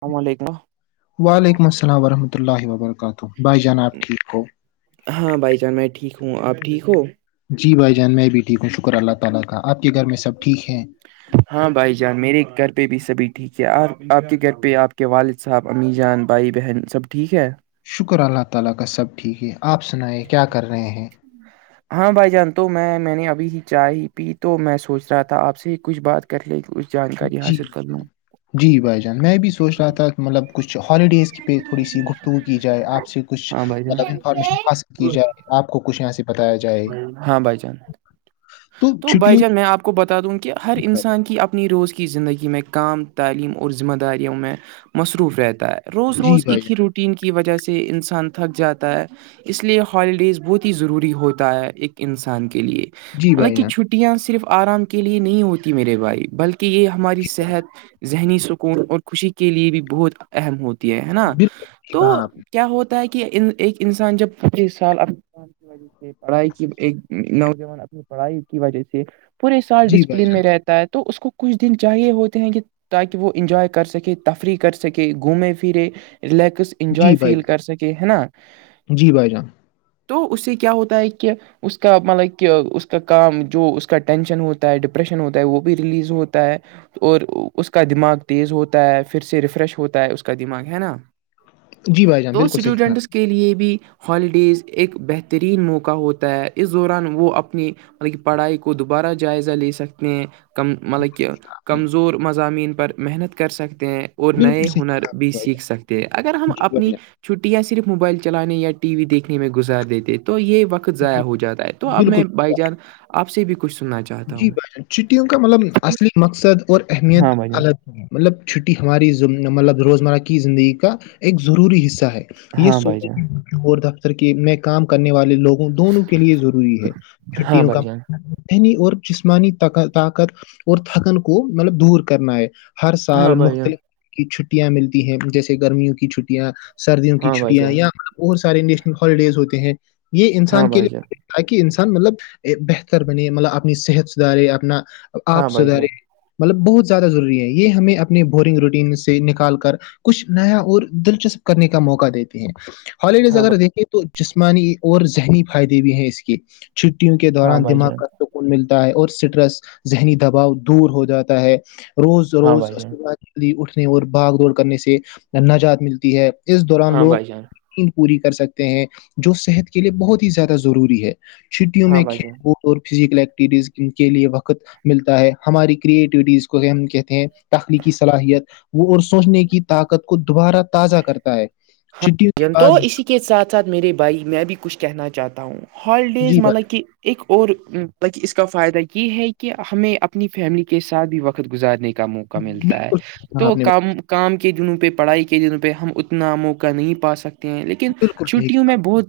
السلام علیکم وعلیکم السلام ورحمۃ اللہ وبرکاتہ بھائی جان آپ ٹھیک ہو ہاں بھائی جان میں ٹھیک ہوں آپ ٹھیک ہو جی بھائی جان میں ویڈیو شکر اللہ تعالی کا اپ کے گھر میں سب ٹھیک ہیں ہاں بھائی جان میرے گھر پہ بھی سبھی ٹھیک ہے اور آپ کے گھر پہ آپ کے والد صاحب امی جان بھائی بہن سب ٹھیک ہے [unintelligible] ہاں بھائی جان تو میں میں نے ابھی ہی چائے ہی پی تو میں سوچ رہا تھا آپ سے کچھ بات کر ل اس جان جی بھائی جان جی بھائی جان میں بھی سوچ رہا تھا مطلب کچھ ہالیڈیز کی پہ تھوڑی سی گفتگو کی جائے آپ سے کچھ ہاں بھائی مطلب انفارمیشن حاصل کی جان جائے آپ کو کچھ یہاں سے بتایا جائے بھائی جان تو بھائی جان میں آپ کو بتا دوں کہ ہر انسان کی اپ اپنی روز کی زندگی میں کام تعلیم اور ذمہ داریوں میں مصروف رہتا ہے روز جی روز بھائی ایک ہی جان روٹین کی وجہ سے انسان تھک جاتا ہے اس لیے ہالیڈیز بہت ہی ضروری ہوتا ہے ایک انسان کے لیے جی مطلب بھائی کہ جان چھٹی چھٹیاں صرف آرام کے لیے نہیں ہوتیں میرے بھائی بلکہ یہ ہماری جی صحت ذہنی سکون اور خوشی کے لیے بھی بہت اہم ہوتی ہے ہے نا بھائی جان بالکل صحیح تو کہا آپ نے کیا ہوتا ہے کہ ان ایک انسان جب پچیس سال اب جہ سے پڑھائی کی ایک نوجوان اپنی پڑھائی کی وجہ سے پورے سال جی بھائی ڈسپلین جان میں رہتے تو اس کو کچھ دن چاہیے ہوتے ہیں کہ تاکہ وہ انجوائے کر سکے تفریح کر سکے گھومے پھرے ریلیکس انجوائے جی بھائی فیل جان کر سکے ہے نا جی بھائی جان تو اس سے کیا ہوتا ہے کہ اس کا مطلب کہ کا کام جو اس کا ٹینشن ہوتا ہے ڈپریشن ہوتا ہے وہ بھی ریلیز ہوتا ہے اور اس کا دماغ تیز ہوتا ہے پھر سے ریفریش ہوتا ہے اس کا دماغ ہے نا جی بھائی جان تو بالکل صحیح کہا اسٹوڈنٹس آپ کے کے لیے بھی ہالیڈیز ایک بہترین موقع ہوتا ہے اس دوران وہ اپنی بہ پڑھائی کو دوبارہ جائزہ لے سکتے ہیں کم مطلب کہ نے کمزور مضامین پر محنت کر سکتے ہیں اور نئے بالکل صحیح ہنر کہا آپ بھی نے بھائی سیکھ سکتے ہیں اگر ہم جان جی بھائی اپنی چھٹیاں صرف موبائل چلانے یا ٹی وی دیکھنے میں گزار دیتے تو یہ وقت جان ضائع بل ہو جاتا ہے تو اب بالکل میں صحیح بائی کہا جانس آپ سے بھی کچھ سننا چاہوں جی ب چھٹیوں کا مطلب اصلی مقصد اور اہمیت ہاں بھائی جان الگ مطلب چھٹی ہماری مطلب روزمرہ کی زندگی کا ایک ضروری حصہ ہے یہ ہاں بھائی جان سکول مشہور دفتر کی میں کام کرنے والے لوگوں دونوں کے لیے ضروری ہے ہاں چھٹیوں کا بھائی جان مھنی اور جسمانی طاقت اور تھکن کو مطلب دور کرنا ہے ہر سال ہاں بھائی جان مختلف کی چھٹیاں ملتی ہیں جیسے گرمیوں کی چھٹیاں سردیوں کی ہاں بھائی چھٹیاں جان یا بہت سارے نیشنل ہالیڈیز ہوتے ہیں یہ ہاں انسان کے بھائی جان لیے تاکہ انسان مطلب بہتر بنے مطلب اپنی صحت سدھارے اپنا ہاں آپ بھائی جان سدھارے مطلب بہت زیادہ ضروری ہے یہ ہمیں اپنے بورنگ روٹین سے نکال کر کچھ نیا اور دلچسپ کرنے کا موقع دیتے ہیں ہال ہاں اگر دیکھیں تو جسمانی اور ذہنی فائدے بھی ہیں اس کے چھٹیوں کے ہاں دوران بھائی دماغ جان کا سکون ملتا ہے اور سٹرس ذہنی دباؤ دور ہو جاتا ہے روز ہاں روز بھائی جان صبحات اٹھنے اور باگ دوڑ کرنے سے نجات ملتی ہے اس دوران ہاں لوگ بھائی جان پوری کر سکتے ہیں جو صحت کے لیے بہت ہی زیادہ ضروری ہے چھٹیوں ہاں میں بھائی جان کھیل کود اور فزیکل ایکٹیویٹیز کے لئے وقت ملتا ہے ہماری کریٹیوٹیز کو ہم کہتے ہیں تخلیقی صلاحیت وہ اور سوچنے کی طاقت کو دوبارہ تازہ کرتا ہے چھٹیوں کے جنت بعد اسی کے ساتھ ساتھ میرے بھائی میں بھی کچھ کہنا چاہتا ہوں ہالیڈیز جی بات مطلب کہ ایک اور مطل کہ اس کا فائدہ یہ ہے کہ ہمیں اپنی فیملی کے ساتھ بھی وقت گزارنے کا موقع ملتا ہے بالکل صحیح کہا تو آپ نے بات کام کام کے دنوں پہ پڑھائی کے دنوں پہ ہم اتنا موقع نہیں پا سکتے ہیں لیکن بالکل صحیح چھٹیوں کہا میں بہت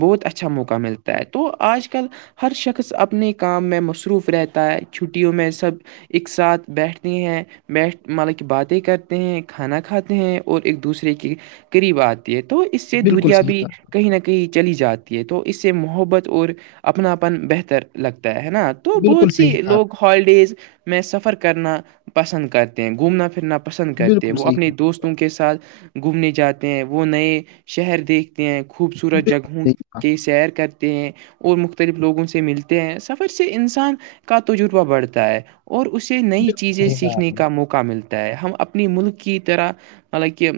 بہت اچھا موقع ملتا ہے تو آج کل ہر شخص اپنے کام میں مصروف رہتا ہے چھٹیوں میں سب ایک ساتھ بیٹھتی ہیں بیٹھ ملے کی باتیں کرتے ہیں کھانا کھاتے ہیں اور ایک دوسرے کے قریبات تو اس سے بالکل دوریا صحیح بھی کہا کہیں نہ کہیں چلی جاتی ہے تو اس سے محبت اور اپناپن بہتر لگتا ہے نا تو بالکل بہت سی صحیح کہا لوگ ہالیڈیز میں سفر کرنا پسند کرتے ہیں گھومنا پھرنا پسند کرتے ہیں بالکل وہ صحیح اپنے کہا دوستوں کے ساتھ گھومنے جاتے ہیں وہ نئے شہر دیکھ ہیں خوبصورت بالکل جگہوں صحیح کہا کی سیر کر اور مختلف لوگوں سے ملتے ہیں سفر سے انسان کا تجربہ بڑھتا ہے اور اسے نئی بالکل چیزیں صحیح کہا سیکھنے کا موقع موقع ملتا ہے ہم اپنی ملک کی طرح مطلب کہ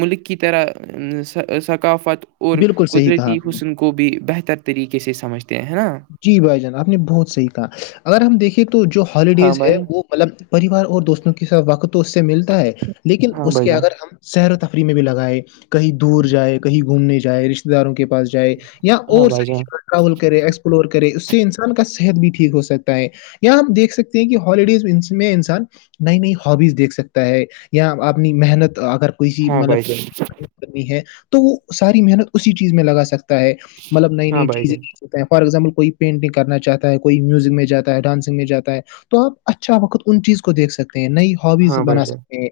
ملک کی طرح ثقافت اور بالکل صحیح کہا قدرتی آپ نے حسن کو بھی بہتر طریقے سے سمجھتے ہیں نا جی بھائی جان آپ نے بہت صحیح کہا اگر ہم دیکھیں تو جو ہاں ہالیڈیز ہے بھائی وہ مطلب پریوار اور دوستوں کے ساتھ وقت تو اس سے ملتا ہے لیکن ہاں اس بھائی کے جان اگر ہم سیر و تفریح میں بھی لگائے کہیں دور جائے کہیں گھومنے جائے رشتے داروں کے پاس جائے یا ہاں اور بھائی ساری جان جگہ ٹریول کرے ایکسپ فلور کرے اس سے انسان کا صحت بھی ٹھیک ہو سکتا ہے یہاں ہم دیکھ سکتے ہیں کہ ہالیڈیز میں انسان نئی نئی ہبیز دیکھ سکتا ہے یا اپنی محنت اگر کوئی سی ہاں مطلب بھائی جان کر ہے تو وہ ساری محنت اسی چیز میں لگا سکتا ہے مطلب نئی ہاں نئی بھائی جان چیزیںتا ہیں فار ایگزامپل کوئی پینٹنگ کرنا چاہتا ہے کوئی میوزک میں جات ہے ڈانسنگ میں جاتا ہے تو آپ اچھا وقت ان چیز کو دیکھ سکتے ہیں نئی ہو ہبیز ہاں بھائی بنا جان سکتے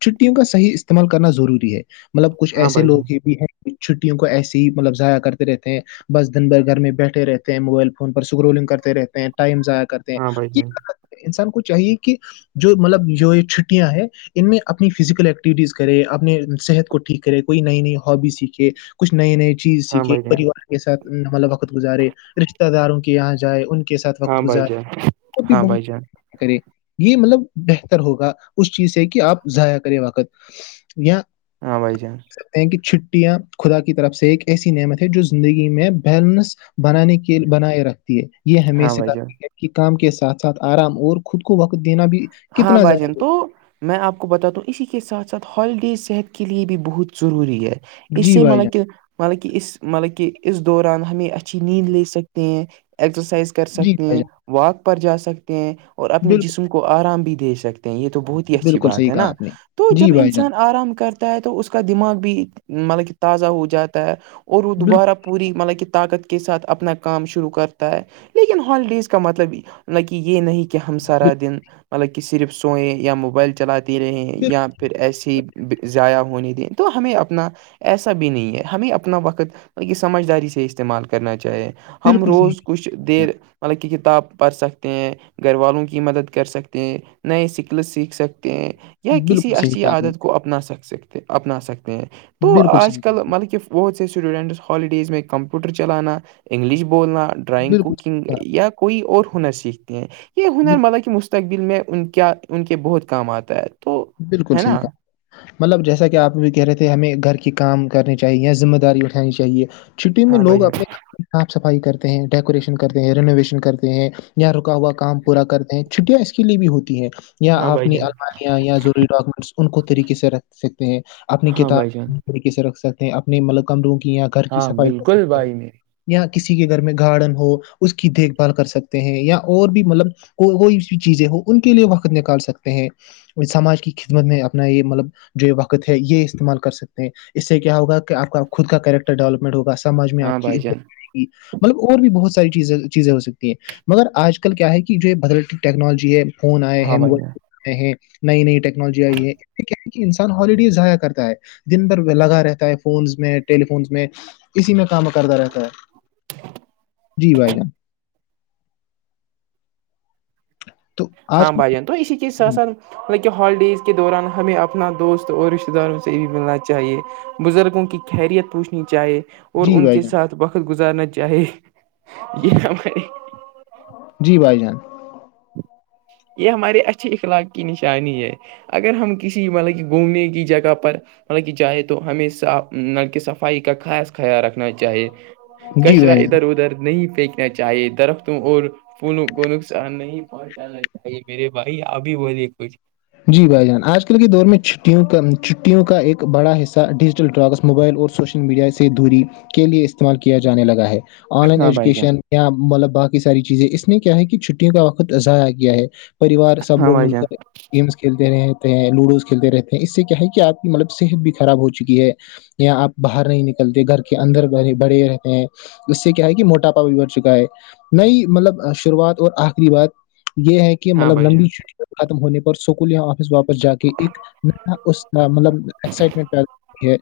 چھٹیوں کا صحیح استعمال کرنا ضروری ہے مطلب کچھ ہاں ایسے بھائی لوگ ہی بھی ہیں چھٹیوں کو ایسے ہی مطلب ضائع کرتے رہتے ہیں بس دن بھر گھر میں بیٹھ رہتے ہیں موبائل فون پر سکرولنگ کرتے رہتے ہیں ٹائم ضع کرتے ہیں جان انسان کو چاہیے کہ جو مطلب جو یہ چھٹیاں ہیں ان میں اپنی فزیکل ایکٹیوٹیز کرے اپنے صحت کو ٹھیک کرے کوئی نئی نئی ہابی سیکھے کچھ نئی نئی چیز ہاں سیکھے بھائی جان پریوار کے ساتھ مطلب وقت گزارے رشتے داروں کے یہاں جائے ان کے ساتھ ہاں وقت بھائی گزار جان ہاں بھائی جان اور بھی ہاں بھائی جان بہت کرے یہ مطلب بہتر ہوگا اس چیز سے کہ آپ ضائع کرے وقت یا [unintelligible] [inaudible] ہاں بھائی جان ہیں کہ چھٹیاں خدا کی طرف سے ایک ایسی نعمت ہے جو زندگی میں بیلنس بنانے کے بنائے رکھتی ہے یہ ہاں ہمیشہ بھائی جان کرتی ہے کہ کام کے ساتھ ساتھ آرام اور خود کو وقت دینا بھی ہاں کتنا بھائی جان زیادہ ر تو میں آپ کو بتاتا ہوں اسی کے ساتھ ساتھ ہالیڈیز صحت کے لیے بھی بہت ضروری ہے ضروری اس جی سے بھائی جان مطلب کہ مطلب کہ اس مطلب کہ اس دوران ہمیں اچھی نیند لے سکتے ہیں ایکسرسائز کر جی سکتے بھائی ہیں جان واک پر جا سکتے ہیں اور اپنے بالکل جسم کو آرام بھی دے سکتے ہیں یہ تو بہت ہی اچھی بالکل بات صحیح ہے کہا نا آپ نے تو جب جی بھائی جان انسان آرام کرتے ہے تو اس کا دماغ بھی مطلب کہ تازہ ہو جاتا ہے اور وہ بالکل دوبارہ پوری مطلب کہ طاقت کے ساتھ اپنا کام شروع کرتا ہے لیکن ہالیڈیز کا مطلب کہ یہ نہیں کہ کہ ہم سارا دن مطلب کہ صرف سوئیں یا موبائل چلاتے رہے بالکل یا پھر ایسے ہی ضائع ہونے دیں تو ہمیں اپنا ایسا بھی نہیں ہے ہمیں اپنا وقت یہ سمجھداری سے استعمال کرنا چاہیے ہم بالکل صحیح روز کہا آپ کچھ نے۔ دیر مطلب کہ کتاب پڑھ سکتے ہیں گھر والوں کی مدد کر سکتے ہیں نئے سکل سیکھ سکتے ہیں یا بالکل کسی صحیح اچھی کہا آپ نے عادت کو اپنے نا سک سکتے اپنا سکتے ہیں تو بالکل آج صحیح کہا آپ کل نے مطلب کہ بہت سے اسٹوڈینٹس ہالیڈیز میں کمپیوٹر چلانا انگلش بولنا ڈرائنگ بالکل کو صحیح کہا آپ نے، یا کوئی اور ہنر سیکھتے ہیں یہ ہنر بال- مطلب کہ مسلم مستقبل میں ان کیا ان کے بہت کام آتا ہے تو بالکل ہے صحیح نا مطلب جیسا کہ آپ بھی کہہ رہے تھے ہمیں گھر کی کام کرنی چاہیے یا ذمہ داری اٹھانی چاہیے چھٹی میں ہاں بھائی لوگ جان اپنے گھر صاف صفائی کرتے ہیں ڈیکوریشن کرتے ہیں رینوویشن کرتے ہیں ی رکا ہوا کام پورا کرتے چھٹیاں اس کے لیے بھی ہوتی ہے یا ہاں بھائی آپنی جان الماریاں یا ڈاکومنٹس ان کو طریقے سے رکھ سکتے ہیں اپنی ہاں بھائی جان کتاب طریقے رکھ سکتے ہیں اپنے مل کمروں کی یا گھر کی ہاں صفائی کر بالکل سکتے ہیں بھائی میرے یا کسی کے گھر میں گارڈن ہو اس کی دیکھ بھال کر سکتے ہیں یا اور بھی مطلب کو کوئی بھی چیزیں ہو ان کے لیے وقت نکال سکتے ہیں سماج کی خدمت میں اپنا یہ مطلب جو وقت ہے یہ استعمال کر سکتے ہیں اس سے کیا ہوگ کہ آپ کا خود کا کیریکٹر ڈیولپمنٹ ہوگا سماج میں ہاں آپ کی بھائی عت جان مطلب اور بھی بہت ساری چیزیں چیزیں ہو سکتی ہیں مگر آج کل کیا ہے کہ جو بدلتی ٹیکنالوجی ہے فون آئے ہیں ہاں بھائی جان موبائل ف آئے ہیں نئی نئی ٹیکنالوجی آئی ہے انسان ہالیڈی ضائع کرتا ہے دن بھر لگا رہتا ہے فونس میں ٹیلیفونس میں اسی میں کام کرتا رہتا ہے جی بھائی جان تو ہاں آج بائیان تو اسی چیز سے کا- سر مطکہ ہالیڈیز کے دوران ہمیں اپنا دوست اور رشتتے داروں سے بھی ملنا چاہیے بزرگوں کی خیریت پوچھنی چاہے اور جی ان بھائی کے جان ساتھ وقت گزارنا چاہے یہ ہمارے جی بھائی جان یہ ہمارے اچھے اخلاق کی نشانی ہے اگر ہم کسی مطلب کہ گھومنے کی جگہ پر مطلب کہ چاہے تو ہمیشہ نلک صفائی کا خاص خیال رکھنا چاہیے جی کچرا بھائی جان ادھر ادھر نہیں پیک چاہیے درخت اور فولوں کو نقصان نہیں پہنچانا بائی میرے بھائی ابھی وہلیے کچھ جی بھائی جان آج کل کے دور میں چھٹیوں کا چھٹیوں کا ایک بڑا حصہ ڈیجیٹل ڈراگس موبائل اور سوشل میڈیا سے دوری کے لئے استعمال کیا جانے لگا ہے آن لائن ہاں بھائی جان ایجوکیشن یا مطلب باقی ساری چیزیں اس نے کیا ہے کہ چھٹیوں کا وقت اضاع کیا ہے پریوار سب ہاں لوگ بھائی مل جان کر گیمس کھیلتے رہتے ہیں لوڈوز کھیلتے رہتے ہیں اس سے کیا ہے کہ آپ کی مطلب صحت بھی خراب ہو چکی ہے یااں آپ باہر نہیں نکلتے گھر کے اندرے بڑے رہتے ہیں اس سے کیا ہے کہ موٹاپا بھی بڑھ چکا ہے نئی مطلب شروعات اور آخری بات یہ ہے کہ ہاں مطلب بھائی لمبی جان چھٹی ختم ہونے پہ سکول یا آفس واپس جا کے ایک اس مطلب ایکسائٹمنٹ پ ہے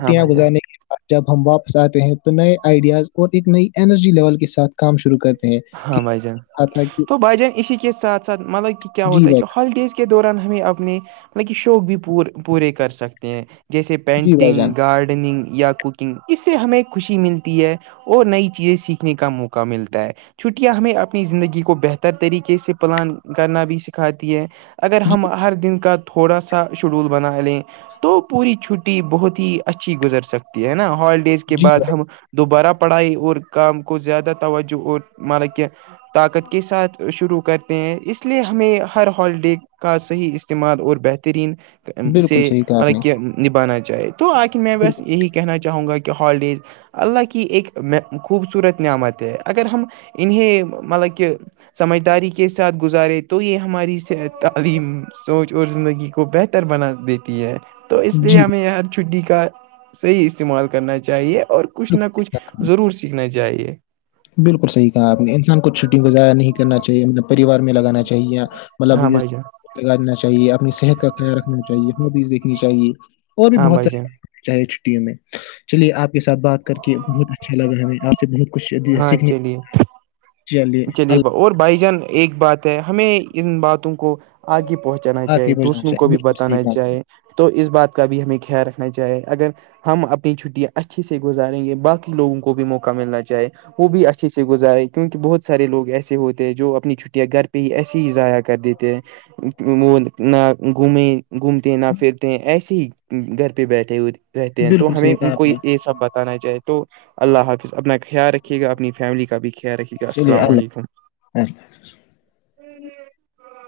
ہاں بھائی جان گزارنے کےع جب ہم واپس آتے ہیں تو نئے آئیڈیاز اور ایک نئی انرجی لیول کے ساتھ کام شروع کرتے ہیں کہ ہاں بھائی جان کہا تھا کہ تو بھ جان اسی کے ساتھ ساتھ مطلب کہ کیا جی ہوتا ہے بھائی کہ ہالیڈیز کے دوران ہمیں اپنے مطلب شوق بھی پور پورے کر سکتے ہیں جیسے جان، جی بھائی جان پینٹنگ گارڈننگ یاک اس سے ہمیں خوشی ملتی ہے اور نئی چیزیں سیکھنے کا موقع ملتا ہے چھٹیاں ہمیں اپنی زندگی کو بہتر طریقے سے پلان کرنا بھی سکھاتی ہے اگر جی ہم ہر دن کا تھوڑا سا شیڈول بنا لیں تو پوری چھٹی بہت ہی اچھی گزر سکتی ہے نا ہالڈ ڈیز کے جی بعد بھائی ہم دوبارہ پڑھائی اور کام کو زیادہ توجہ اور مانا کہ طاقت کے ساتھ شروع کرتے ہیں اس لیے ہمیں ہر ہالیڈے کا صحیح استعمال اور بہترین سے بالکل صحیح کہا آپ نے مطلب کہ نبھانا چاہے تو آخر میں بس بالکل یہی کہنا چاہوں گا کہ ہالیڈیز اللہ کی ایک خوبصورت نعمت ہے اگر ہم انہیں مطلب کہ سمجھداری کے ساتھ گزارے تو یہ ہماری تعلیم سوچ اور زندگی کو بہتر بنا دیتی ہے تو اس لیے جی ہمیں ہر چھٹی کا صحیح استعمال کرنا چاہیے اور کچھ نہ بالکل کچھ صحیح کہا آپ نے ضرور سیکھنا چاہیے بالکل صحیح کہاپ نے انسان کو چھٹی کو ایا نہیں کر چاہیے مطلب پریوار میں لگانا چاہیے مطلب ہاں بھائی جان لگا دا چاہیے اپنی صحت کا خیال رکھنا چاہیے خدیز دیکھنی چاہیے اور بھی ہاں بہت بھائی سار جان چاہے چھٹیوں میں چلیے آپ کے سات بات کر کے بہت اچھا لگا ہمیں آپ سے بہت خوش ہاں چلیے جیلیے چلیے اللہ اور بھائی جان ایک بات ہے ہمیں ان باتوں کو آگے پہنچ جانا آ چاہے کے بجانا دوسروں کو چاہیے بھی بالکل صحیح بتانا کہا آپ چاہے تو اس بات کا بھی ہمیں خیال رکھنا چاہے اگر ہم اپنی چھٹیاں اچھیے سے گزاریں گے باقی لوگوں کو بھی موقع ملنا چاہے وہ بھی اچھے سے گزارے کیونکہ بہت سارے لگ ایسے ہوتے ہیں جو اپنی چھٹیاں گھر پہ ہی ایسے ہی ضائع کر دیتے ہیں وہ نہ گھومیں گھومتے ہیں نہ پھرتے ایسے ہی گھر پہ بیٹھے ہوئے رہتے نے ہیں بالکل تو ہمیں صحیح ان کہا کو آپ نے یہ سب بتانا چاہی تو اللہ حافظ اپنا خیال رکھیے گا اپنی فیملی کا بھی خیال رکے گا چی السلام اللہ علیکم